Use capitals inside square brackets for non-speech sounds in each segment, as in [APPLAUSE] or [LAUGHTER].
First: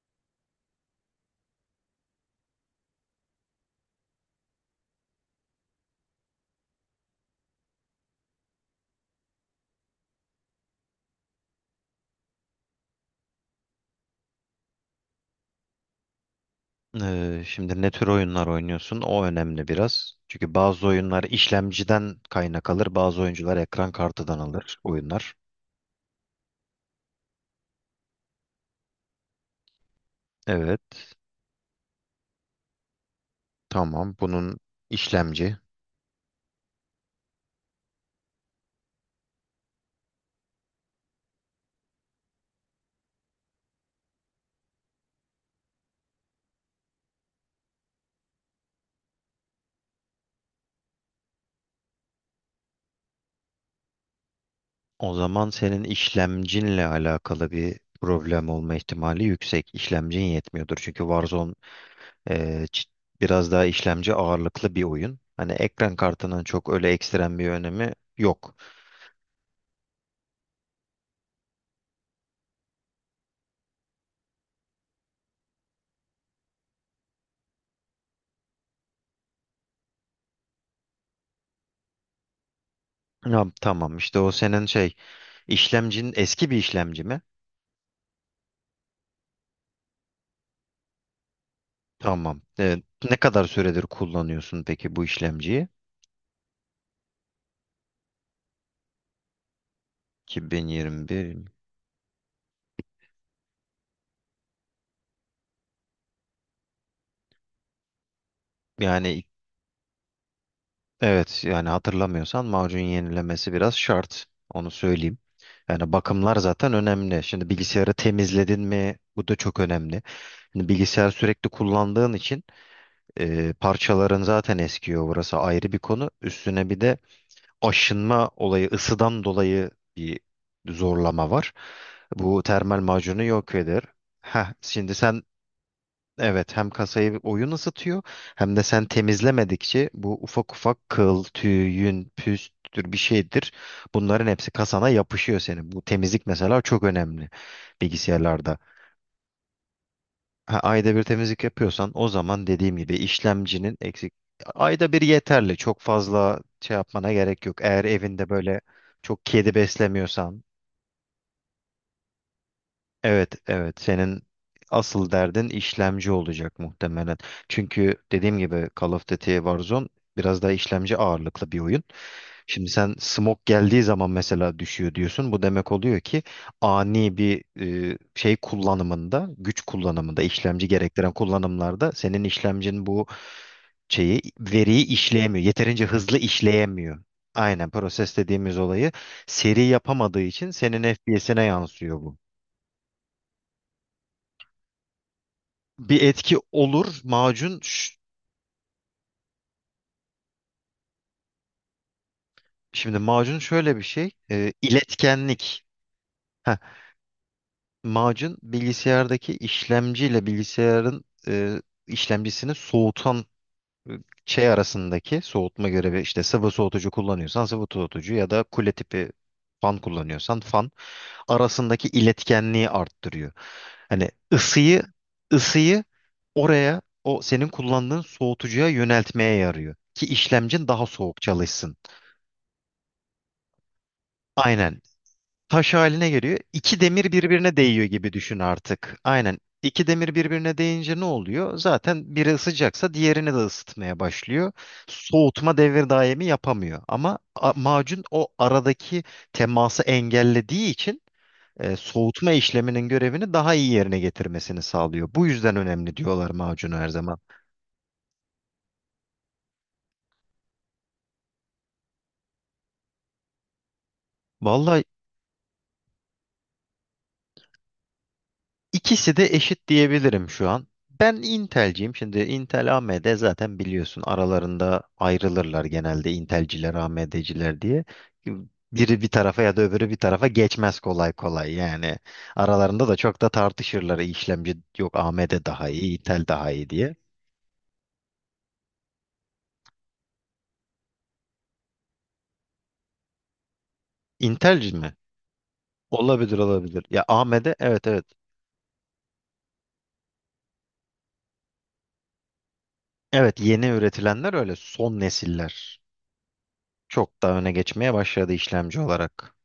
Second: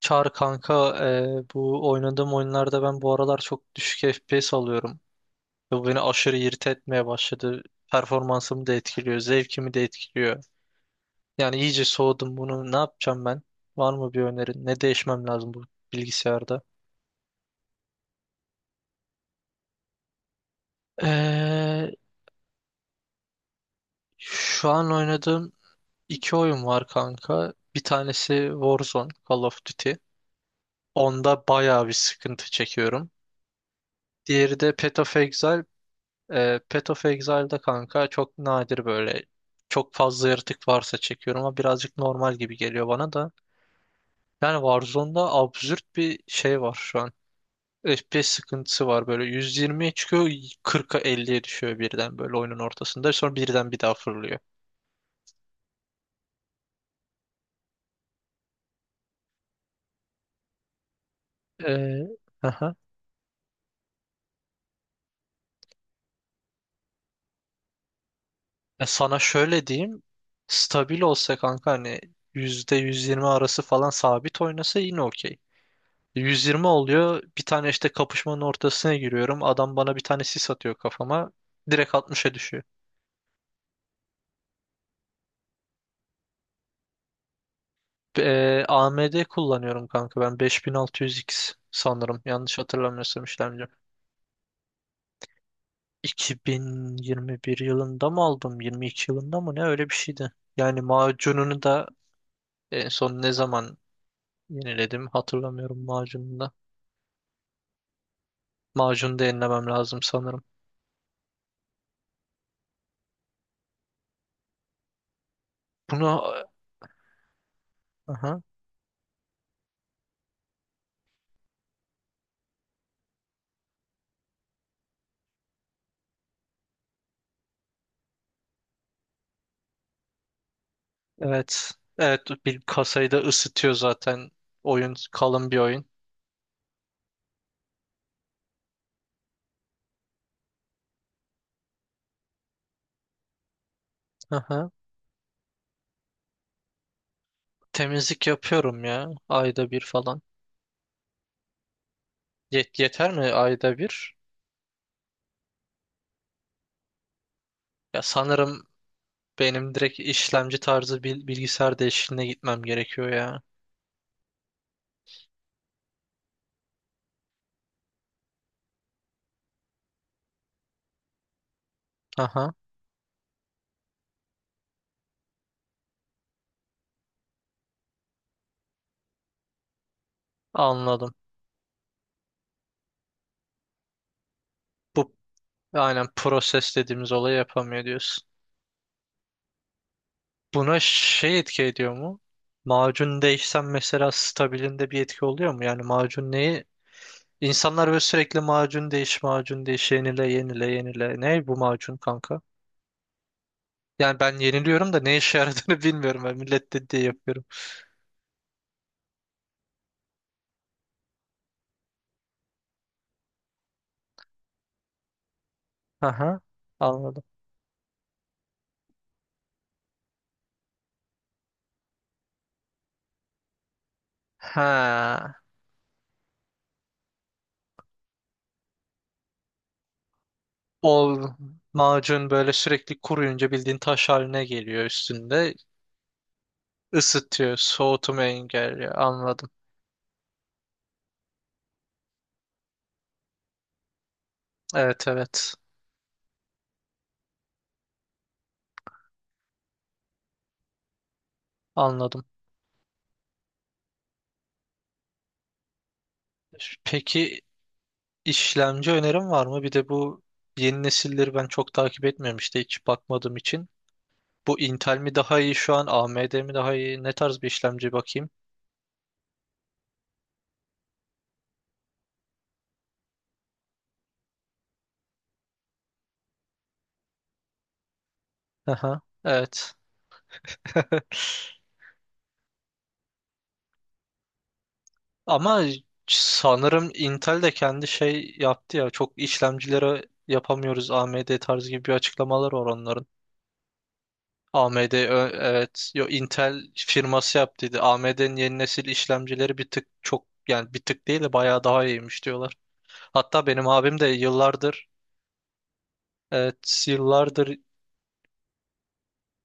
Çağrı kanka, bu oynadığım oyunlarda ben bu aralar çok düşük FPS alıyorum. Ve bu beni aşırı irite etmeye başladı. Performansımı da etkiliyor, zevkimi de etkiliyor. Yani iyice soğudum bunu. Ne yapacağım ben? Var mı bir önerin? Ne değişmem lazım bu bilgisayarda? Şimdi ne tür oyunlar oynuyorsun? O önemli biraz. Çünkü bazı oyunlar E, işlemciden kaynak alır, bazı oyuncular ekran kartıdan Şu alır an oyunlar. oynadığım iki oyun var kanka. Bir tanesi Warzone, Call of Duty. Evet, Onda bayağı bir sıkıntı çekiyorum. tamam. Bunun Diğeri de Path of işlemci. Exile. Path of Exile'da kanka çok nadir böyle çok fazla yaratık varsa çekiyorum, ama birazcık normal gibi geliyor bana da. Yani Warzone'da absürt bir şey var şu an. FPS sıkıntısı var, böyle 120'ye çıkıyor, 40'a 50'ye düşüyor birden böyle oyunun ortasında, sonra birden bir daha fırlıyor. O zaman senin işlemcinle alakalı bir problem olma ihtimali yüksek. İşlemcin yetmiyordur. Çünkü Warzone Ee, e, aha. ç- biraz daha işlemci ağırlıklı bir oyun. Hani ekran kartının çok öyle ekstrem bir önemi yok. Ya sana şöyle diyeyim, stabil olsa kanka, hani %120 arası falan sabit oynasa yine okey. 120 oluyor. Bir tane işte kapışmanın ortasına giriyorum. Adam bana bir tane sis atıyor kafama. Direkt 60'a düşüyor. Ya, tamam işte o senin şey işlemcin eski bir işlemci mi? AMD kullanıyorum kanka, ben 5600X sanırım. Tamam. Yanlış Evet. Ne hatırlamıyorsam kadar işlemci. süredir kullanıyorsun peki bu işlemciyi? 2021 yılında mı aldım? 22 yılında mı? Ne öyle bir şeydi. Yani 2021. macununu da en son ne zaman yeniledim hatırlamıyorum, macununu da. Macunu da Yani yenilemem lazım sanırım. evet, yani hatırlamıyorsan macun yenilemesi biraz şart. Onu söyleyeyim. Yani Bunu bakımlar zaten önemli. Şimdi bilgisayarı aha. temizledin mi? Bu da çok önemli. Şimdi bilgisayar sürekli kullandığın için parçaların zaten eskiyor. Burası ayrı bir konu. Üstüne bir de aşınma olayı, ısıdan dolayı bir zorlama var. Evet. Evet, Bu bir termal kasayı da macunu yok ısıtıyor eder. zaten. Heh, şimdi Oyun sen. kalın bir oyun. Evet, hem kasayı oyun ısıtıyor hem de sen temizlemedikçe bu ufak ufak kıl, tüy, yün, püstür bir şeydir. Bunların hepsi Aha. kasana yapışıyor senin. Bu temizlik mesela çok önemli Temizlik bilgisayarlarda. yapıyorum ya, ayda bir falan. Ha, ayda bir temizlik yapıyorsan o zaman dediğim gibi Yeter mi işlemcinin ayda eksik. bir? Ayda bir yeterli. Çok fazla şey yapmana gerek yok. Eğer Ya evinde böyle sanırım çok kedi benim direkt beslemiyorsan. işlemci tarzı bilgisayar değişikliğine gitmem gerekiyor Evet, ya. evet. Senin asıl derdin işlemci olacak muhtemelen. Çünkü dediğim gibi Call of Duty Warzone biraz daha işlemci ağırlıklı bir oyun. Aha, Şimdi sen smoke geldiği zaman mesela düşüyor diyorsun. Bu demek oluyor ki ani bir şey kullanımında, güç kullanımında, işlemci gerektiren anladım. kullanımlarda senin işlemcin bu şeyi, veriyi Bu işleyemiyor. Yeterince aynen hızlı proses işleyemiyor. dediğimiz olayı Aynen yapamıyor proses diyorsun. dediğimiz olayı seri yapamadığı için Buna senin şey FPS'ine etki ediyor yansıyor bu. mu? Macun değişsem mesela stabilinde bir etki oluyor mu? Yani Bir macun etki neyi olur. İnsanlar böyle sürekli macun değiş, macun değiş, yenile, yenile, yenile. Ne bu macun kanka? Şimdi macun şöyle bir şey. Yani ben E, yeniliyorum da ne işe iletkenlik. yaradığını [LAUGHS] bilmiyorum. Ben Heh, millet dediği yapıyorum. macun bilgisayardaki işlemciyle bilgisayarın işlemcisini soğutan e, şey arasındaki soğutma görevi, işte Aha, sıvı soğutucu anladım. kullanıyorsan sıvı soğutucu ya da kule tipi fan kullanıyorsan fan arasındaki iletkenliği arttırıyor. Hani Ha, ısıyı oraya, o senin kullandığın soğutucuya yöneltmeye yarıyor ki işlemcin daha o soğuk çalışsın. macun böyle sürekli kuruyunca bildiğin taş haline Aynen. geliyor üstünde. Taş haline geliyor. İki demir birbirine Isıtıyor, değiyor gibi soğutmayı düşün engelliyor. artık. Aynen. Anladım. İki demir birbirine değince ne oluyor? Zaten biri ısıcaksa diğerini de ısıtmaya başlıyor. Evet, evet, Soğutma devir daimi yapamıyor. Ama macun o aradaki teması engellediği için anladım. soğutma işleminin görevini daha iyi yerine getirmesini sağlıyor. Bu yüzden önemli diyorlar macunu her zaman. Peki, işlemci önerim var mı? Bir de bu yeni nesilleri ben çok takip etmiyorum işte, hiç bakmadığım için. Bu Vallahi Intel mi daha iyi şu an? AMD mi daha iyi? Ne tarz bir işlemci bakayım? İkisi de eşit diyebilirim şu an. Ben Intel'ciyim. Şimdi Intel AMD, zaten biliyorsun, aralarında ayrılırlar genelde Intel'ciler AMD'ciler diye. Biri Aha, bir tarafa ya da evet. öbürü bir tarafa geçmez kolay [LAUGHS] kolay yani. Aralarında da çok da tartışırlar, işlemci yok, AMD Ama daha iyi, Intel daha iyi sanırım diye. Intel de kendi şey yaptı ya. Çok işlemcilere yapamıyoruz AMD tarzı, gibi bir açıklamalar var onların. Intel'ci mi? AMD evet, yo, Olabilir, Intel olabilir. Ya firması AMD, yaptıydı. evet, evet. AMD'nin yeni nesil işlemcileri bir tık çok, yani bir tık değil de bayağı daha iyiymiş diyorlar. Evet, Hatta yeni benim abim de üretilenler öyle yıllardır, son nesiller. evet, Çok daha öne yıllardır, geçmeye başladı işlemci olarak.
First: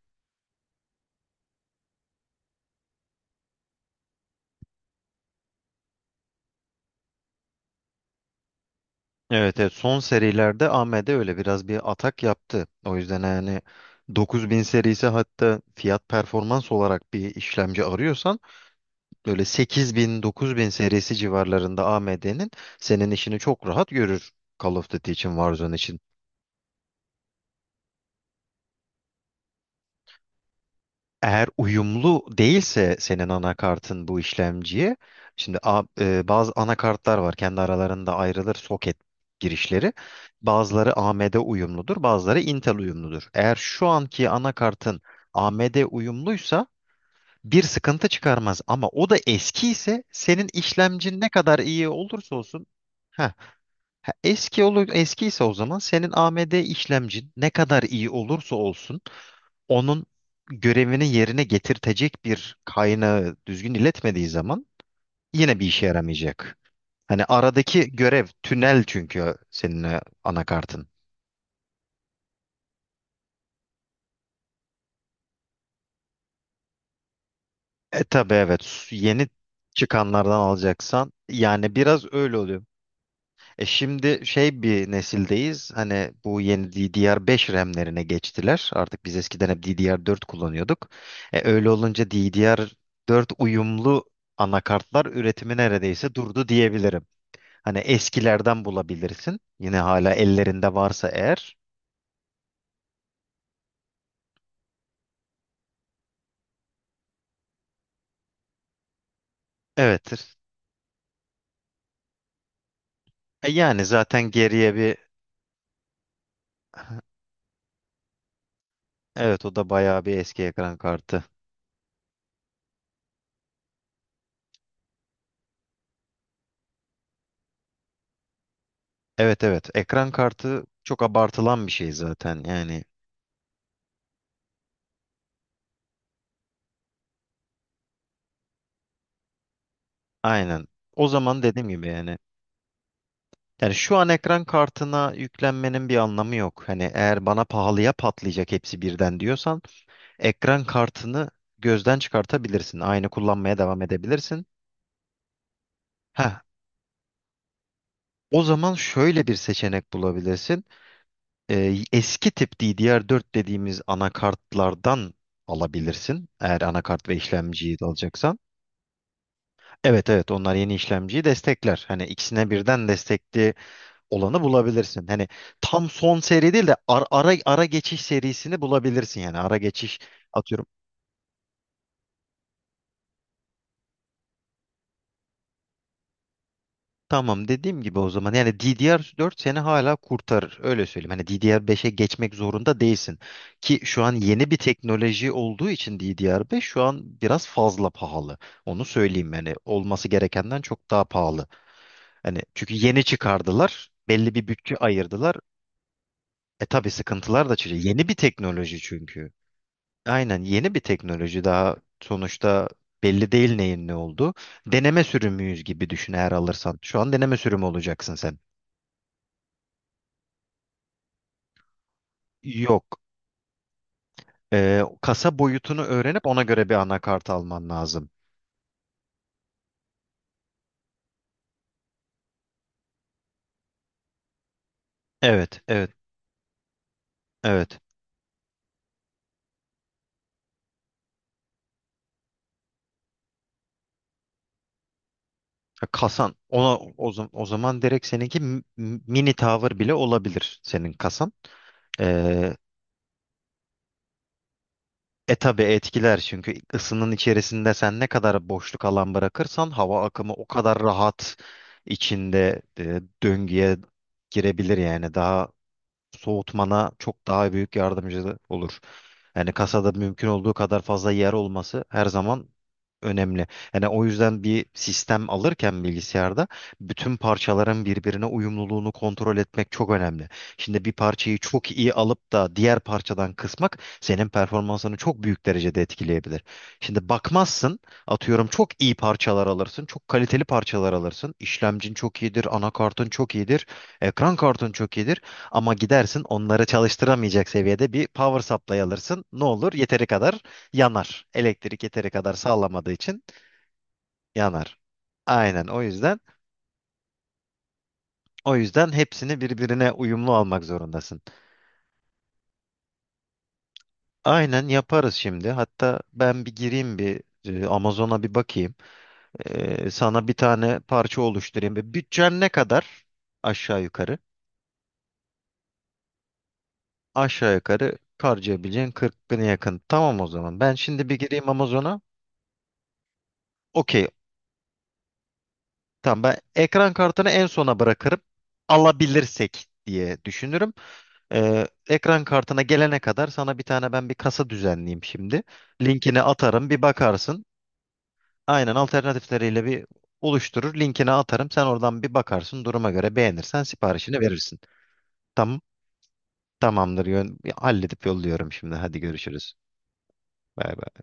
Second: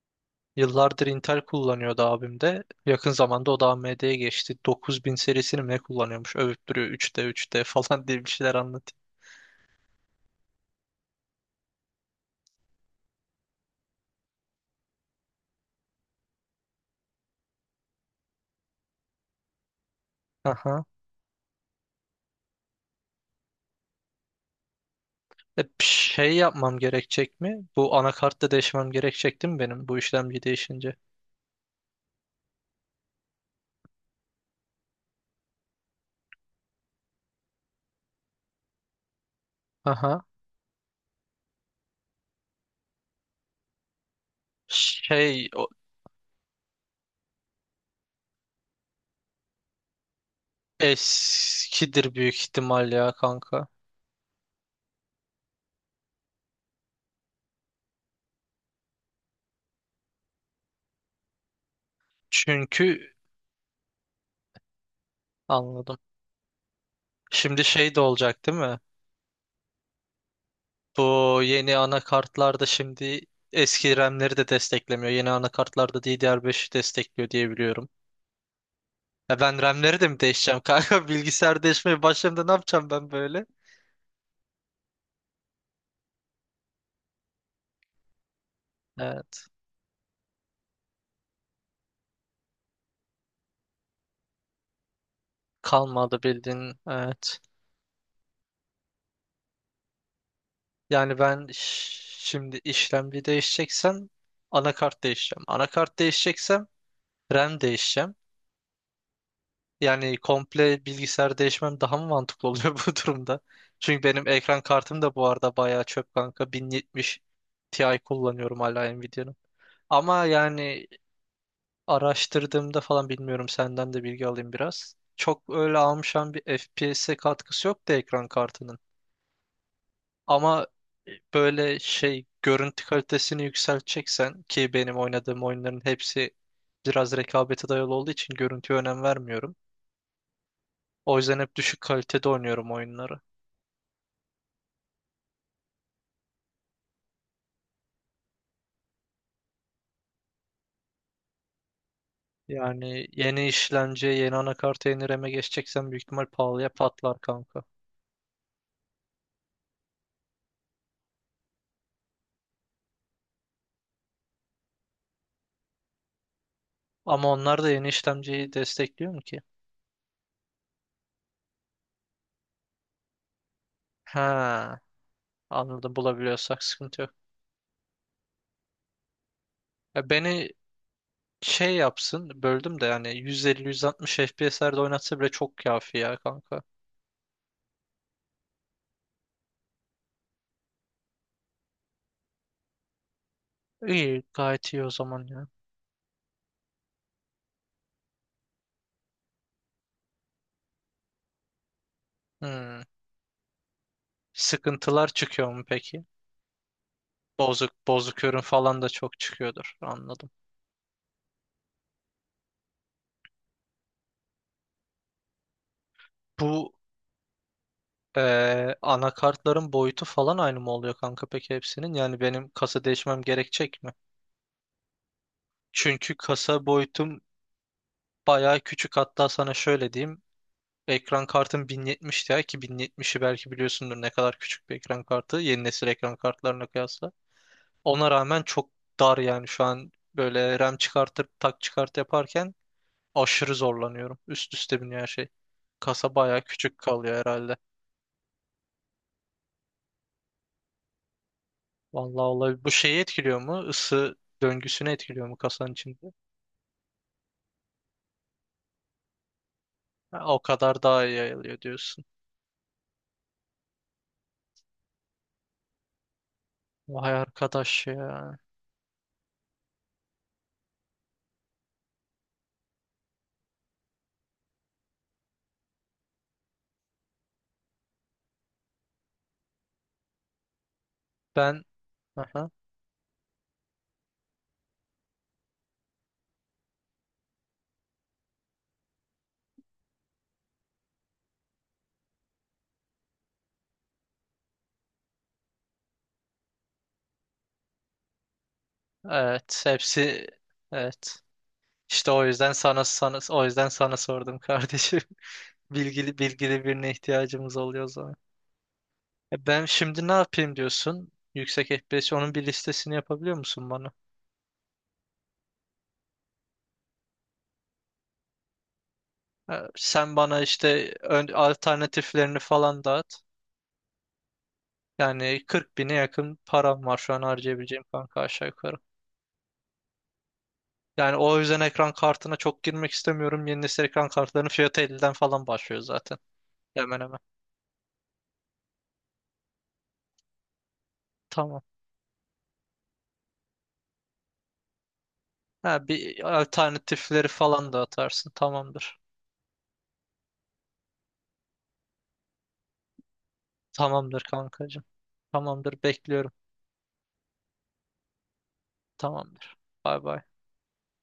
yıllardır Intel kullanıyordu abim de. Yakın zamanda o da AMD'ye geçti. 9000 serisini mi ne kullanıyormuş? Övüp duruyor, 3D 3D [LAUGHS] falan diye bir şeyler anlatıyor. Evet, evet, son serilerde AMD öyle biraz bir atak yaptı. O yüzden yani 9000 serisi, hatta fiyat performans olarak bir işlemci arıyorsan böyle 8000 9000 Aha. serisi civarlarında AMD'nin, senin işini çok rahat görür. Call of Duty için, Warzone Bir için. şey yapmam gerekecek mi? Bu anakartta değişmem gerekecek değil mi benim, bu işlemci değişince? Eğer uyumlu değilse senin anakartın bu işlemciye, şimdi bazı anakartlar var, kendi aralarında ayrılır soket girişleri. Aha. Bazıları AMD uyumludur, bazıları Intel uyumludur. Eğer şu anki anakartın Şey o, AMD uyumluysa bir sıkıntı çıkarmaz, ama o da eski ise senin işlemcin ne kadar iyi eskidir büyük olursa olsun. ihtimal ya Heh, kanka. ha, eski olur. Eski ise o zaman senin AMD işlemcin ne kadar iyi olursa olsun, onun görevini yerine getirtecek bir Çünkü kaynağı düzgün iletmediği zaman yine bir işe anladım. yaramayacak. Hani Şimdi aradaki şey de görev olacak değil mi? tünel çünkü senin anakartın. Bu yeni anakartlarda şimdi eski RAM'leri de desteklemiyor. Yeni anakartlarda DDR5'i destekliyor diye biliyorum. E tabii, evet, yeni Ya ben RAM'leri de mi çıkanlardan değişeceğim kanka? [LAUGHS] alacaksan Bilgisayar yani değişmeye biraz öyle başladığımda ne oluyor. yapacağım ben böyle? E şimdi şey, bir nesildeyiz hani, bu yeni DDR5 RAM'lerine geçtiler. Artık biz Evet. eskiden hep DDR4 kullanıyorduk. E, öyle olunca DDR4 uyumlu anakartlar üretimi neredeyse Kalmadı durdu bildiğin. diyebilirim. Evet. Hani eskilerden bulabilirsin. Yine hala ellerinde varsa Yani ben eğer. şimdi işlemci değişeceksem anakart değişeceğim. Anakart değişeceksem RAM değişeceğim. Yani Evettir. komple bilgisayar değişmem daha mı mantıklı oluyor [LAUGHS] bu durumda? E, yani Çünkü benim zaten ekran geriye bir kartım da bu arada bayağı çöp kanka. [LAUGHS] 1070 Ti kullanıyorum hala, Nvidia'nın. evet, o da bayağı bir Ama eski ekran yani kartı. araştırdığımda falan, bilmiyorum, senden de bilgi alayım biraz. Çok öyle almışan bir FPS'e katkısı yok da ekran kartının. Evet, evet, ekran kartı Ama çok abartılan bir böyle şey şey, zaten yani. görüntü kalitesini yükselteceksen, ki benim oynadığım oyunların hepsi biraz rekabete dayalı olduğu için görüntüye önem vermiyorum. Aynen. O O yüzden zaman hep dediğim düşük gibi yani. kalitede oynuyorum oyunları. Yani şu an ekran kartına yüklenmenin bir anlamı yok. Hani eğer bana pahalıya patlayacak hepsi birden diyorsan ekran kartını gözden çıkartabilirsin. Yani Aynı yeni kullanmaya devam işlemci, yeni edebilirsin. anakart, yeni RAM'e geçeceksen büyük ihtimal Heh, pahalıya patlar kanka. o zaman şöyle bir seçenek bulabilirsin. Eski tip DDR4 dediğimiz anakartlardan alabilirsin, eğer anakart ve Ama onlar da işlemciyi de yeni alacaksan. işlemciyi destekliyor mu ki? Evet, evet, onlar yeni işlemciyi destekler. Hani ikisine birden destekli olanı Ha, bulabilirsin. Hani tam anladım, son seri bulabiliyorsak değil de sıkıntı yok. Ara geçiş serisini bulabilirsin yani. Ara geçiş Ya beni atıyorum. şey yapsın, böldüm de, yani 150-160 FPS'lerde oynatsa bile çok kafi ya kanka. Tamam, dediğim gibi, o zaman yani DDR4 seni hala kurtarır, öyle söyleyeyim. Hani DDR5'e geçmek zorunda değilsin. Ki şu an İyi, yeni bir gayet iyi o zaman teknoloji ya. olduğu için DDR5 şu an biraz fazla pahalı. Onu söyleyeyim, yani olması gerekenden çok daha pahalı. Hani çünkü Hmm. yeni çıkardılar, belli bir bütçe Sıkıntılar ayırdılar. çıkıyor mu peki? E tabii, sıkıntılar da Bozuk çıkıyor. Yeni bir bozuk ürün teknoloji falan da çok çünkü. çıkıyordur, anladım. Aynen, yeni bir teknoloji daha sonuçta, belli değil neyin ne olduğu. Deneme sürümüyüz gibi düşün eğer Bu alırsan. Şu an deneme sürümü olacaksın sen. Anakartların boyutu falan aynı mı oluyor kanka peki, hepsinin? Yani benim kasa Yok. değişmem gerekecek mi? Kasa boyutunu Çünkü öğrenip ona kasa göre bir boyutum anakart alman lazım. bayağı küçük. Hatta sana şöyle diyeyim. Ekran kartım 1070 Ti, ki 1070'i belki biliyorsundur ne kadar küçük bir ekran kartı, Evet, yeni nesil evet, ekran kartlarına kıyasla. evet. Ona rağmen çok dar yani şu an, böyle RAM çıkartıp tak çıkart yaparken aşırı zorlanıyorum. Üst üste biniyor her şey. Ya, Kasa kasan bayağı küçük kalıyor o herhalde. zaman direkt seninki mini tower bile olabilir senin kasan. Vallahi Ee, olabilir. Bu şeyi etkiliyor mu? Isı döngüsünü etkiliyor e mu tabi kasanın içinde? etkiler, çünkü ısının içerisinde sen ne kadar boşluk alan bırakırsan hava Ha, akımı o o kadar kadar daha iyi rahat yayılıyor diyorsun. içinde döngüye girebilir yani, daha soğutmana Vay çok daha büyük arkadaş yardımcı ya. olur. Yani kasada mümkün olduğu kadar fazla yer olması her zaman önemli. Yani o yüzden bir sistem alırken bilgisayarda bütün parçaların birbirine uyumluluğunu kontrol etmek çok önemli. Şimdi bir parçayı Ben çok iyi alıp aha. da diğer parçadan kısmak senin performansını çok büyük derecede etkileyebilir. Şimdi bakmazsın, atıyorum çok iyi parçalar alırsın, çok kaliteli parçalar alırsın. İşlemcin çok iyidir, anakartın çok iyidir, ekran kartın çok iyidir. Ama gidersin onları çalıştıramayacak seviyede bir power supply alırsın. Ne Evet, olur? Yeteri hepsi kadar evet. yanar. Elektrik yeteri İşte o kadar yüzden sana sağlamadığı sana için o yüzden sana sordum yanar. kardeşim. Aynen [LAUGHS] Bilgili bilgili birine ihtiyacımız oluyor o zaman. o yüzden hepsini Ben birbirine şimdi ne uyumlu yapayım almak diyorsun? zorundasın. Yüksek FPS, onun bir listesini yapabiliyor musun bana? Aynen, yaparız şimdi. Hatta ben bir gireyim, bir Amazon'a bir bakayım. E, Sen sana bir bana tane işte parça oluşturayım. Bir alternatiflerini bütçen ne falan kadar? dağıt. Aşağı yukarı. Yani 40 bine yakın param var şu an Aşağı harcayabileceğim yukarı kanka, aşağı yukarı. harcayabileceğin 40 bine yakın. Tamam, o zaman. Ben şimdi Yani bir o gireyim yüzden ekran Amazon'a. kartına çok girmek istemiyorum. Yeni nesil Okey, ekran kartlarının fiyatı 50'den falan başlıyor zaten. tamam, ben ekran Hemen hemen. kartını en sona bırakırım. Alabilirsek diye düşünürüm. Tamam. Ekran kartına gelene kadar sana bir tane, ben bir kasa düzenleyeyim şimdi. Ha, bir Linkini atarım, bir alternatifleri bakarsın. falan da atarsın. Aynen, Tamamdır. alternatifleriyle bir oluşturur. Linkini atarım. Sen oradan bir bakarsın. Duruma göre beğenirsen siparişini Tamamdır verirsin. kankacığım. Tamam. Tamamdır, bekliyorum. Tamamdır. Halledip yolluyorum şimdi. Hadi görüşürüz. Tamamdır. Bay bay. Bay bay.